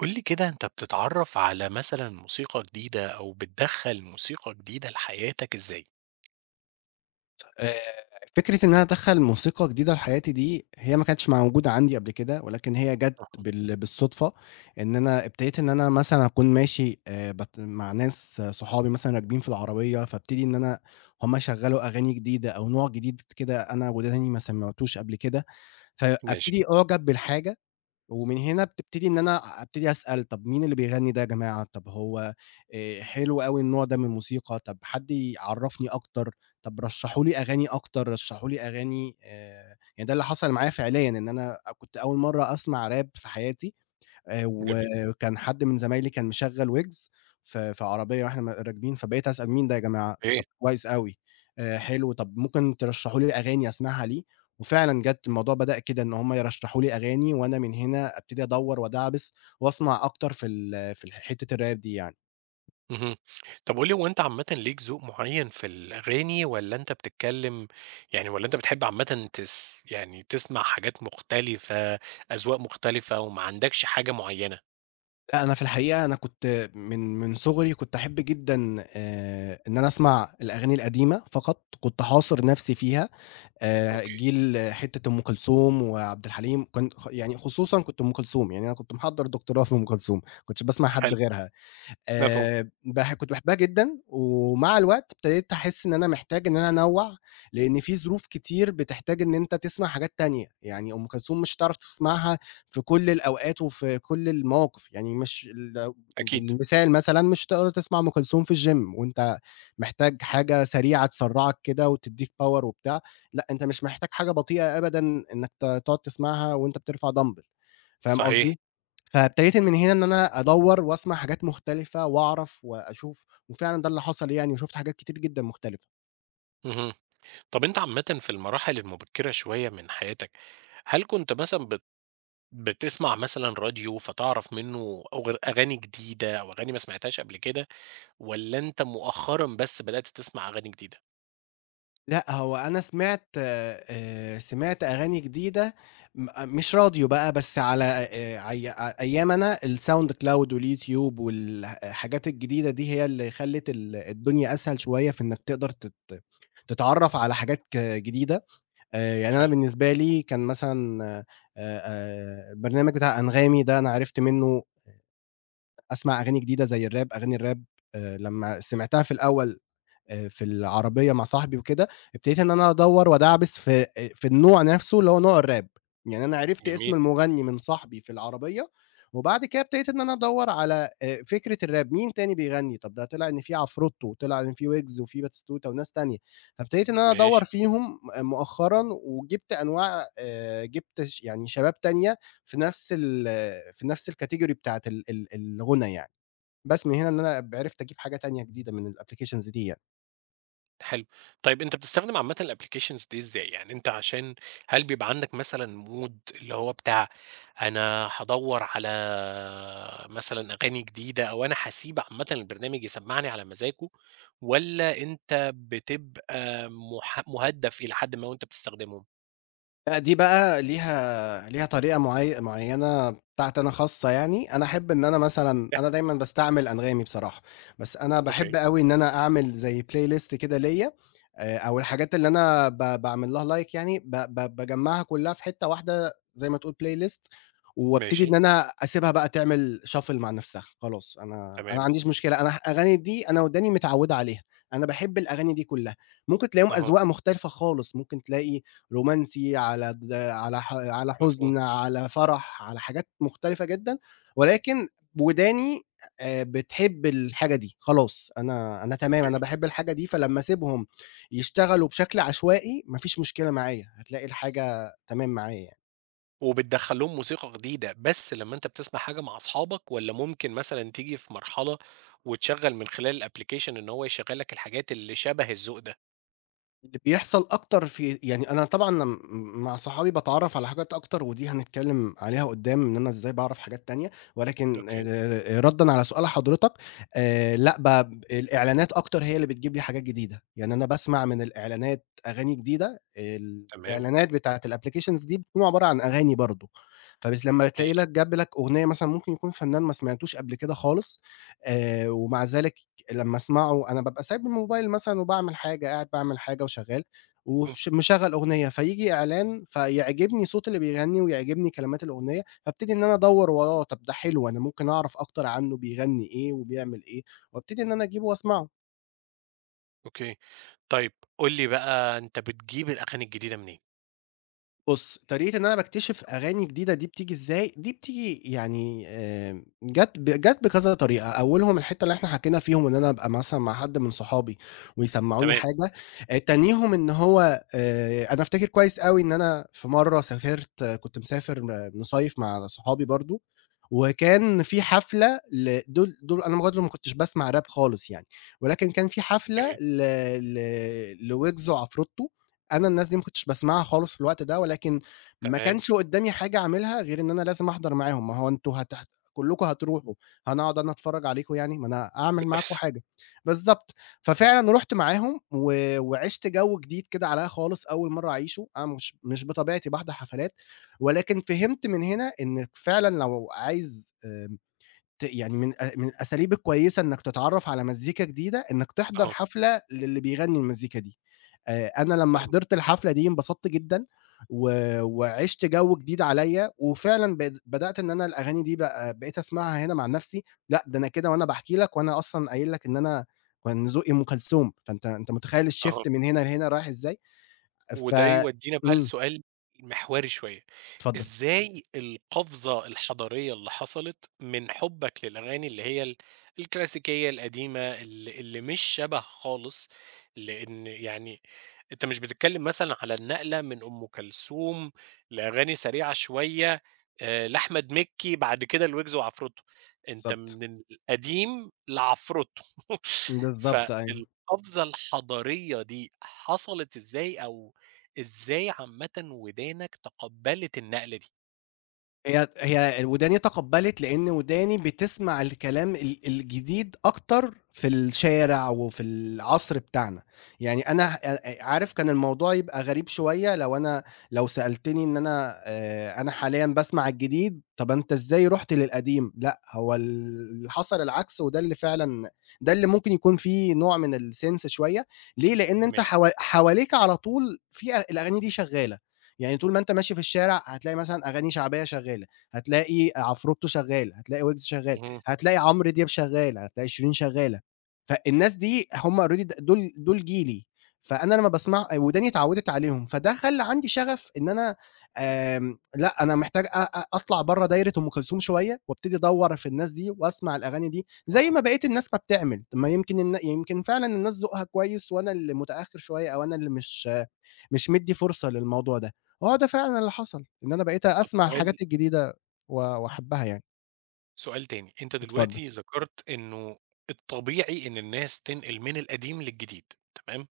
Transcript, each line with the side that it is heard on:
right: قُل لي كده أنت بتتعرف على مثلًا موسيقى جديدة أو بتدخّل موسيقى جديدة لحياتَك إزاي؟
left: آآ، فكرة إن أنا أدخّل موسيقى جديدة في حياتي دي هي ما كانتش موجودة عندي قبل كده، ولكن هي جَات
right: صح.
left: بال بالصدفة إن أنا ابتديت إن أنا مثلًا أكون ماشي آآ بت مع ناس صحابي مثلًا راكبين في العربية، فابتدي إن أنا هُم يشغلوا أغاني جديدة أو نوع جديد كده أنا وداني ما سمعتوش قبل كده، فأبتدي
right: ماشي.
left: أُعجَب بالحاجة، ومن هنا بتبتدي إن أنا أبتدي أسأل طَب مين اللي بيغني ده يا جماعة؟ طَب هو آآ، حلو أوي النوع ده من الموسيقى طَب حد يعرفني أكتر طَب رشحوا لي أغاني أكتر، رشحوا لي أغاني آآ، يعني ده اللي حصل معايا فعليًا إن أنا كنت أول مرّة أسمع Rap في حياتي آآ،
right: جميل.
left: وكان حد من زمايلي كان مشغّل ويجز في في عربية وإحنا راكبين فبقيت أسأل مين ده يا جماعة؟
right: إيه؟
left: طَب كويس أوي، آآ حلو، طَب ممكن ترشحوا لي أغاني أسمعها ليه؟ وفعلا جَات الموضوع بدأ كده إن هُم يرشحوا لي أغاني وأنا من هنا أبتدي أدوّر وادعبس وأسمع أكتر في ال في حتّة الRap دي يعني.
right: اهم، طَب قُل لي هو أنت عامةً ليك ذوق معيّن في الأغاني، والّا أنت بتتكلم يعني والّا أنت بتحب عامةً تس يعني تسمع حاجات مختلفة، أذواق مختلفة، وما عندكش حاجة معيّنة؟
left: أنا في الحقيقة أنا كنت من من صغري كنت أحب جدًا آآ، إن أنا أسمع الأغاني القديمة فقط، كنت حاصر نفسي فيها، آآ
right: أوكي.
left: جيل حتّة أم كلثوم وعبد الحليم كان يعني خصوصًا كنت أم كلثوم يعني أنا كنت محضّر دكتوراه في أم كلثوم، ما كنتش باسمع حد
right: حلو.
left: غيرها
right: مفهوم.
left: آآ، باح كنت باحبها جدًا ومع الوقت ابتديت احس إن أنا محتاج إن أنا أنوّع، لإن في ظروف كتير بتحتاج إن أنت تسمع حاجات تانية، يعني أم كلثوم مش هتعرف تسمعها في كُل الأوقات وفي كُل المواقف، يعني مش ال
right: أكيد.
left: المثال مثلًا مش هتقدر تسمع أم كلثوم في الgym وأنت محتاج حاجة سريعة تسرعك كده وتدّيك power وبتاع لأ، أنت مش محتاج حاجة بطيئة أبدًا إنَّك ت تقعد تسمعها وأنت بترفع دامبل فاهم
right: صحيح.
left: قصدي، فابتديت من هنا إن أنا أدوّر وأسمع حاجات مختلفة وأعرف وأشوف، وفعلًا ده اللي حصل يعني وشُفت حاجات كتير جدًا مختلفة.
right: اهم، طَب أنت عامةً في المراحل المبكرة شوية من حياتَك، هل كنت مثلًا بت بتسمع مثلًا راديو فتعرف منّه أغ أغاني جديدة أو أغاني ما سمعتهاش قبل كده، والّا أنت مؤخرًا بس بدأت تسمع أغاني جديدة؟
left: لأ، هو أنا سمعت آآ، سمعت أغاني جديدة م مش راديو بقى بس على آآ، أي أيامي أنا sound cloud واليوتيوب والحاجات الجديدة دي، هي اللي خلّت الدنيا أسهل شوية في إنَّك تقدر تت تتعرف على حاجات جديدة آآ، يعني أنا
right: حلو.
left: بالنسبة لي كان مثلًا آآ آآ البرنامج بتاع أنغامي ده أنا عرفت منّه أسمع أغاني جديدة زي الراب أغاني الراب آآ لمّا سمعتها في الأول في العربية مع صاحبي وكده، ابتديت إن أنا أدوّر وأدعبس في في النوع نفسْه اللي هو نوع الراب، يعني أنا عرفت اسم
right: جميل.
left: المغني من صاحبي في العربية وبعد كده ابتديت إن أنا أدوّر على آآ، فكرة الراب مين تاني بيغني طَب ده طلع إن في عفرُتو وطلع إن في ويجز وفي باتيستوتا وناس تانية، فابتديت إن أنا أدوّر
right: ماشي.
left: فيهم م مؤخرًا وجِبت أنواع آآ، جِبت ش يعني شباب تانية في نفس ال في نفس الcategory بتاعة ال ال الغُنى يعني، بس من هنا إن أنا عرفت أجيب حاجة تانية جديدة من الapplications دي يعني.
right: حلو، طيب أنت بتستخدم عامةً الapplications دي إزاي يعني أنت عشان هل بيبقى عندك مثلًا mood اللي هو بتاع أنا هادوّر على مثلًا أغاني جديدة أو أنا حاسيب عامةً البرنامج يسمّعني على مزاجه والّا أنت بتبقى مح مُهدّف إلى حدٍ ما وأنت بتستخدمهم؟
left: لأ، دي بقى ليها ليها طريقة معي معيّنة بتاعتي أنا خاصة يعني، أنا أحب إن أنا مثلًا
right: [unintelligible]
left: أنا دايمًا باستعمل أنغامي بصراحة، بس أنا
right: أوكي.
left: باحب أوي إن أنا أعمل زي playlist كده ليّا آآ، أو الحاجات اللي أنا ب باعمل لها like يعني ب ب باجمّعها كلّها في حتّة واحدة زي ما تقول playlist وابتدي
right: ماشي.
left: إن أنا أسيبها بقى تعمل shuffle مع نَفْسها خلاص أنا أنا ما
right: تمام.
left: عنديش مشكلة أنا ه الأغاني دي أنا وداني متعوّد عليها، أنا باحب الأغاني دي كلّها ممكن تلاقيهم
right: أها.
left: أزواق مختلفة خالص، ممكن تلاقي رومانسي على د على ح على
right: مفهوم.
left: حزن على فرح على حاجات مختلفة جدًا ولكن وداني آآ بتحب الحاجة دي خلاص أنا أنا تمام أنا
right: أوكي.
left: باحب الحاجة دي فلمّا اسيبهم يشتغلوا بشكل عشوائي ما فيش مشكلة معايا هتلاقي الحاجة تمام معايا يعني.
right: وبتدخّل لهم موسيقى جديدة، بس لمّا أنت بتسمع حاجة مع أصحابك والّا ممكن مثلًا تيجي في مرحلة، وتشغّل من خلال الأبلكيشن إنه هو يشغل لك الحاجات اللي شبه الذوق ده؟
left: اللي بيحصل أكتر في يعني أنا طبعًا أنا م مع صحابي باتعرّف على حاجات أكتر ودي هنتكلّم عليها قُدّام إن أنا إزاي باعرف حاجات تانية، ولكن آآ
right: أوكي.
left: آآ ردًا على سؤال حضرتك، آآ لأ ب الإعلانات أكتر هي اللي بتجيب لي حاجات جديدة، يعني أنا باسمع من الإعلانات أغاني جديدة آآ،
right: تمام.
left: الإعلانات بتاعة الapplications دي بتكون عبارة عن أغاني برضو، فب لمّا تلاقي
right: ماشي.
left: لك جاب لك أغنية مثلًا ممكن يكون فنان ما سمعتوش قبل كده خالص، آآ، ومع ذلك لمّا أسمعه أنا بابقى سايب بالموبايل مثلًا وباعمل حاجة قاعد باعمل حاجة وشغال،
right: امم.
left: وش مشغل أغنية فييجي إعلان فيعجبني صوت اللي بيغني ويعجبني كلمات الأغنية، فابتدي إن أنا أدوّر وراه، طَب ده حلو أنا ممكن أعرف أكتر عنه بيغني إيه وبيعمل إيه، وأبتدي إن أنا أجيبه وأسمعه.
right: أوكي، طيّب قُل لي بقى أنت بتجيب الأغاني الجديدة منين؟
left: بُص، طريقة إن أنا باكتشف أغاني جديدة دي بتيجي إزاي، دي بتيجي يعني آمم، جات، جات بكذا طريقة أولهم الحتّة اللي إحنا حكينا فيهم إن أنا أبقى مثلًا مع حد من صحابي، ويسمعوني
right: تمام.
left: حاجة، آآ، تانيهم إن هو آآ، أنا أفتكر كويّس أوي إن أنا في مرّه سافرت كُنت مسافر م مِصيّف مع صحابي برضو، وكان في حفلة لدُول دول أنا برضو ما كُنتش باسمع راب خالص يعني، ولكن كان في حفلة
right: أوكي.
left: ل ل لويجز وعفرتو، أنا الناس دي ما كُنتش باسمعها خالص في الوقت ده ولكن، ما
right: تمام.
left: كانش قدامي حاجة أعملها غير إن أنا لازم أحضر معاهم، ما هو أنتم هتح كلّكم هتروحوا، أنا هاقعد أنا أتفرج عليكم يعني، ما أنا أعمل معاكم
right: بتحصل.
left: حاجة، بالضبط، ففعلًا رُحت معاهم و وعشت جو جديد كده عليّا خالص أول مرّه أعيشوا أنا مش مش بطبيعتي باحضر حفلات، ولكن فهمت من هنا إنك فعلًا لو عايز آآ، ت يعني من أ من الأساليب الكويّسة إنك تتعرف على مزيكا جديدة إنك تحضر
right: آه.
left: حفلة للي بيغني المزيكا دي، آآ، أنا لمّا
right: فاهمك.
left: حِضرت الحفلة دي انبسطت جدًا، و وعشت جو جديد عليّا وفعلًا بق بدأت إن أنا الأغاني دي بقى بقيت أسمعها هنا مع نَفْسي، لأ ده أنا كده وأنا باحكي لك وأنا أصلًا قايل لك إن أنا، كان ذوقي أُم كلثوم فأنت أنت متخيّل الshift
right: أها.
left: من هنا لهنا رايح إزاي، ف
right: وده يودينا بقى
left: امم.
right: لسؤال مِحوري شويّة،
left: اتفضل.
right: إزاي القفزة الحضارية اللي حصلت، من حبك للأغاني اللي هي ال الكلاسيكية القديمة ال اللي مش شبه خالص، لأن يعني، أنت مش بتتكلّم مثلًا على النقلة من أم كلثوم، لأغاني سريعة شوية، آآ، لأحمد مكي بعد كده لويجز وعفرتو، أنت
left: بالضبط.
right: من القديم لعفرتو،
left: بالضبط أيوه.
right: فالقفزة الحضارية دي حصلت إزاي، أو إزاي عامةّ ودانك تقبّلت النقلة دي؟
left: هي هي وداني تقبّلت لأن وداني بتسمع الكلام ال الجديد أكتر في الشارع وفي العصر بتاعنا. يعني أنا أ أ عارف كان الموضوع يبقى غريب شوية لو أنا لو سألتني إن أنا آآ أنا حاليًا باسمع الجديد، طَب أنت إزاي رُحت للقديم؟ لأ، هو اللي حصل العكس وده اللي فعلًا ده اللي ممكن يكون في نوع من الsense شوية ليه، لأن أنت
right: ماشي.
left: ح حواليك على طول في الأغاني دي شغالة يعني طول ما أنت ماشي في الشارع هتلاقي مثلًا، أغاني شعبية شغالة هتلاقي عفروتو شغال، هتلاقي ويجز شغال،
right: امم.
left: هتلاقي عمر دياب، شغال هتلاقي شيرين شغالة. فالناس دي هم already دول دول جيلي فأنا لما باسمع وداني اتعودت عليهم، فده خلى عندي شغف إن أنا آآ، لا أنا محتاج أ أ أطلع برّه دايرة أم كلثوم شوية وأبتدي أدور في الناس دي، وأسمع الأغاني دي زي
right: آه.
left: ما بقيت الناس ما بتعمل، ما يمكن يمكن فعلًا الناس ذوقها كويس وأنا اللي متأخر شوية أو أنا اللي مش مش مدي فرصة للموضوع ده، هو ده فعلًا اللي حصل، إن أنا بقيت
right: طب
left: أسمع
right: سؤال
left: الحاجات الجديدة و وأحبها يعني.
right: سؤال تاني، أنت
left: اتفضل.
right: دلوقتي ذكرت إنه الطبيعي إن الناس تنقل من القديم للجديد تمام؟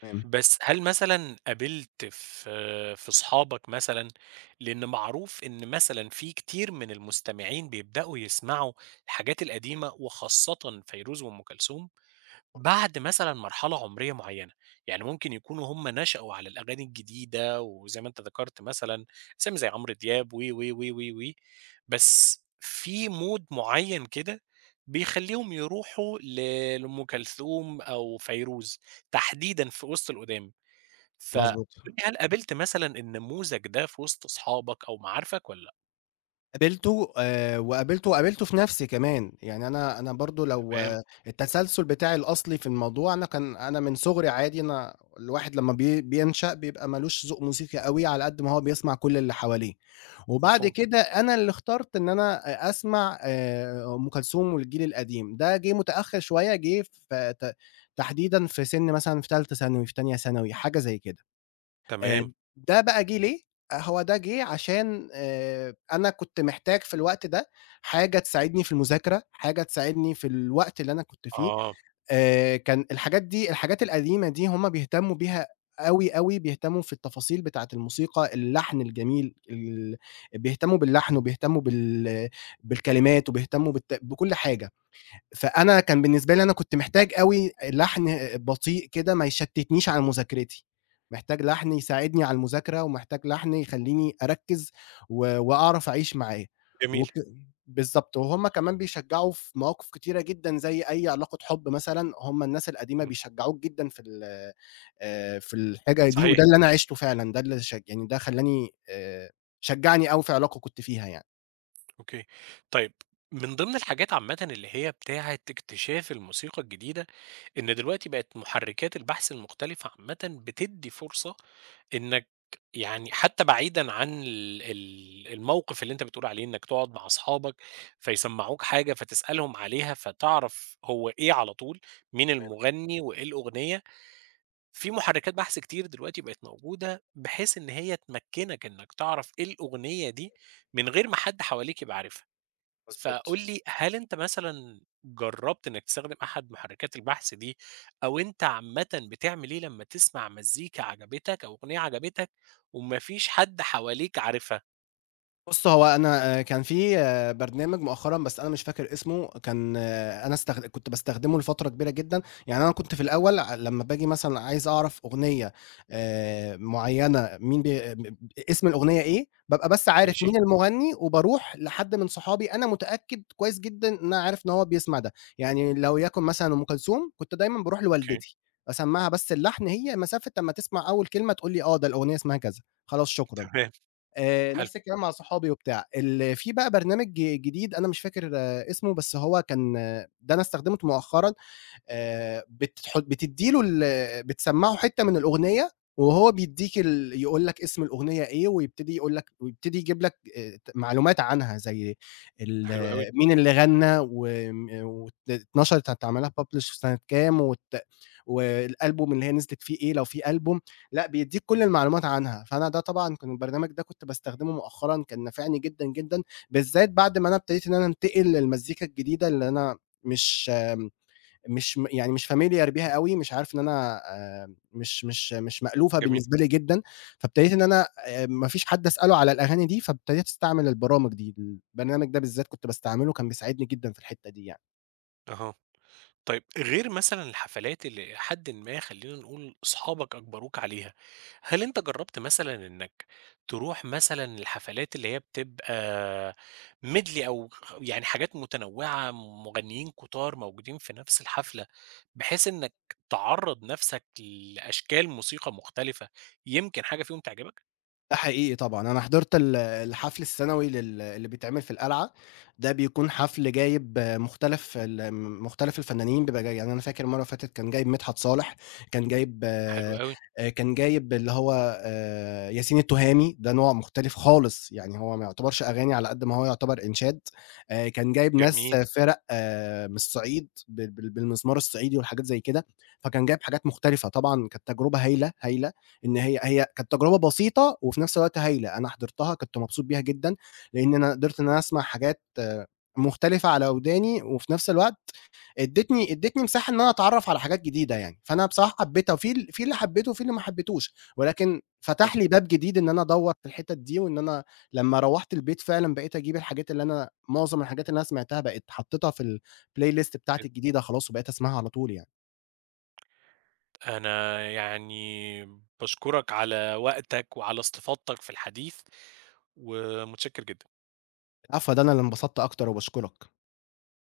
left: تمام.
right: بس هل مثلًا قابلت في في أصحابك مثلًا لأنه معروف إن مثلًا في كثير من المستمعين يبدأوا يسمعوا الحاجات القديمة وخاصة فيروز وأُم كلثوم
left: [unintelligible]
right: بعد مثلًا مرحلة عمرية معيّنة، يعني ممكن يكونوا هم نشأوا على الأغاني الجديدة وزيّ ما ذكرت مثلًا أسامي زيّ عمرو دياب و و و و وبس في مود معين كده بيخلّيهم يروحوا ل لأم كلثوم أو فيروز تحديدًا في وسط القدام، فقُل
left: مضبوط.
right: لي هل قابلت مثلًا النموذج ده في وسط أصحابك أو معارفك والّا لأ؟
left: قابلته آآ، وقابلته وقابلته في نفسي كمان يعني أنا أنا برضو لو
right: تمام.
left: التسلسل بتاعي الأصلي في الموضوع أنا كان أنا من صغري عادي أنا الواحد لمّا بين بينشأ بيبقى مالوش ذوق موسيقي أوي، على قد ما هو بيسمع كل اللي حواليه، وبعد
right: مفهوم.
left: كده أنا اللي اخترت إن أنا أسمع آآ ،أُم كلثوم والجيل القديم، ده جه متأخر شوية جه في ت تحديدًا في سن مثلًا في تالته ثانوي و في تانية ثانوي حاجة زيّ كده آآ،
right: تمام.
left: ده بقى جه ليه؟ هو ده جه عشان آآ، أنا كنت محتاج في الوقت ده حاجة تساعدني في المذاكرة، حاجة تساعدني في الوقت اللي أنا كنت فيه
right: آه.
left: آآ، كان الحاجات دي الحاجات القديمة دي هم بيهتموا بيها أوي، أوي، بيهتموا في التفاصيل بتاعة الموسيقى اللحن الجميل ال بيهتموا باللحن وبيهتموا بال بالكلمات وبيهتموا بت بكُل حاجة، فأنا كان بالنسبة لي أنا كنت محتاج أوي لحن بطيء كده ما يشتتنيش على مذاكرتي، محتاج لحن يساعدني على المذاكرة ومحتاج لحن يخلّيني أركز، و وأعرف أعيش معاه،
right: جميل.
left: وك بالضبط وهُمّ كمان بيشجعوا في مواقف كتيرة جدًا زيّ أيّ علاقة حب مثلًا هُمّ الناس القديمة
right: إمم.
left: بيشجعوك جدًا في ال آآ، في الحاجة دي
right: صحيح.
left: وده اللي أنا عشته فعلًا، ده اللي ش يعني ده خلّاني شجعني أوي في علاقة كنت فيها يعني.
right: أوكي، طيب من ضِمن الحاجات عامةً اللي هي بتاعة اكتشاف الموسيقى الجديدة، إن دلوقتي بقت محرّكات البحث المختلفة عامةً بتدّي فرصة إنّك يعني حتى بعيدًا عن ال ال الموقِف اللي أنت بتقول عليه إنّك تقعُد مع أصحابك فيسمّعوك حاجة فتسألهم عليها فتعرف هو إيه على طول، مين
left: تمام.
right: المغني وإيه الأغنية، في محركات بحث كتير دلوقتي بقت موجودة بحيث إن هي تمكّنك إنّك تعرف إيه الأغنية دي، من غير ما حد حواليك يبقى عارفها، فقُل
left: مضبوط.
right: لي هل أنت مثلًا جرّبت إنّك تستخدم أحد محرّكات البحث دي أو أنت عامةً بتعمل إيه لمّا تسمع مزّيكا عجبتك أو أغنية عجبتك وما فيش حد حواليك عارفها؟
left: بُصّ، هو أنا آآ، كان في برنامج مؤخرًا بس أنا مش فاكر اسمه كان أنا استخد كنت باستخدمه لفترة كبيرة جدًا، يعني أنا كنت في الأول أ لمّا بآجي مثلًا عايز أعرف أغنية آآ، معيّنة مين بي آآ، مب أ اسم الأغنية إيه بابقى بس عارف
right: ماشي.
left: مين المغني وباروح لحد من صحابي أنا متأكد كويس جدًا إن أنا عارف إن هو بيسمع ده، يعني لو يكن مثلًا أم كلثوم كنت دايمًا باروح
right: أوكي.
left: لوالدتي، أسمعها بس اللحن هي مسافة أمّا تسمع أول كلمة، تقول لي آه، ده الأغنية اسمها كذا خلاص شكرًا.
right: تمام.
left: آآ،
right: حلو.
left: نَفْس الكلام مع صحابي وبتاع ال في بقى برنامج جديد أنا مش فاكر اسمه بس هو كان ده أنا استخدمته مؤخرًا آآ بتت حُط بتدّي له ال بتسمعه حتّة من الأغنية وهو بيدّيك ال يقول لك اسم الأغنية إيه، ويبتدي يقول لك ويبتدي يجيب لك آآ، ت معلومات عنها زي ال
right: حلو أوي.
left: مين اللي غنى وم وأتل اتنشرت هيتعمل لها publish في سَنة كام وت والألبوم اللي هي نزلت فيه إيه لو في ألبوم لأ، بيدّيك كل المعلومات عنها، فأنا ده طبعًا كان البرنامج ده كنت باستخدمه مؤخرًا كان نافعني جدًا، جدًا بالذّات بعد ما أنا ابتديت إن أنا انتقل للمزّيكا الجديدة اللي أنا مش م مش م يعني مش familiar بيها أوي مش عارف إن أنا آمم مش مش مش مألوفة
right: جميل.
left: بالنسبة لي جدًا، فابتديت إن أنا آآ، ما فيش حد أسأله على الأغاني دي فابتديت أستعمل البرامج دي البرنامج ده بالذات كنت باستعمله كان بيساعدني جدًا في الحتّة دي يعني.
right: أها، طيب غير مثلًا الحفلات اللي إلى حدٍ ما خلّينا نقول أصحابك أجبروك عليها، هل أنت جرّبت مثلًا إنّك تروح مثلًا الحفلات اللي هي بتبقى Medley أو خ خ يعني حاجات متنوعة، م مغنيين كُتار موجودين في نَفْس الحفلة، بحيث إنّك تعرّض نَفْسك لأشكال موسيقى مختلفة، يمكن حاجة فيهم تعجبك؟
left: ده حقيقي طبعًا، أنا حضرت ال الحفل السنوي لل اللي بتعمل في القلعة، ده بيكون حفل جايب مختلف الم مختلف الفنانين بيبقى جاي يعني أنا فاكر المرّة اللي فاتت كان جايب مدحت صالح، كان جايب
right: حلو
left: آآ،
right: أوي.
left: كان جايب اللي هو آآ، ياسين التُهامي، ده نوع مختلف خالص، يعني هو ما يُعتبرش أغاني على قد ما هو يُعتبر إنشاد آآ، كان جايب ناس
right: جميل.
left: فِرَق من الصعيد بال بال بالمزمار الصعيدي والحاجات زي كده، فكان جايب حاجات مختلفة. طبعًا كانت تجربة هايلة، هايلة إن هي هي كانت تجربة بسيطة وفي نَفْس الوقت هايلة، أنا حضرتها كنت مبسوط بيها جدًا، لإن أنا قدرت إن أنا أسمع حاجات مختلفة على وداني وفي نَفْس الوقت ادتني ادتني مساحة إن أنا اتعرّف على حاجات جديدة يعني، فأنا بصراحة حبيتها في ال في اللي حبيته وفي اللي ما حبيتوش، ولكن
right: هُم
left: فتح لي باب جديد إن أنا أدوّر في الحتت دي وإن أنا لمّا روّحت البيت فعلًا بقيت أجيب الحاجات اللي أنا معظم الحاجات اللي أنا سمعتها بقيت حطّيتها في الplaylist
right: [unintelligible]
left: بتاعتي الجديدة خلاص وبقيت أسمعها على طول يعني.
right: أنا يعني باشكرك على وقتك، وعلى استفاضتك في الحديث، ومتشكّر جدًا.
left: العفو، ده أنا اللي انبسطت أكتر وباشكرك.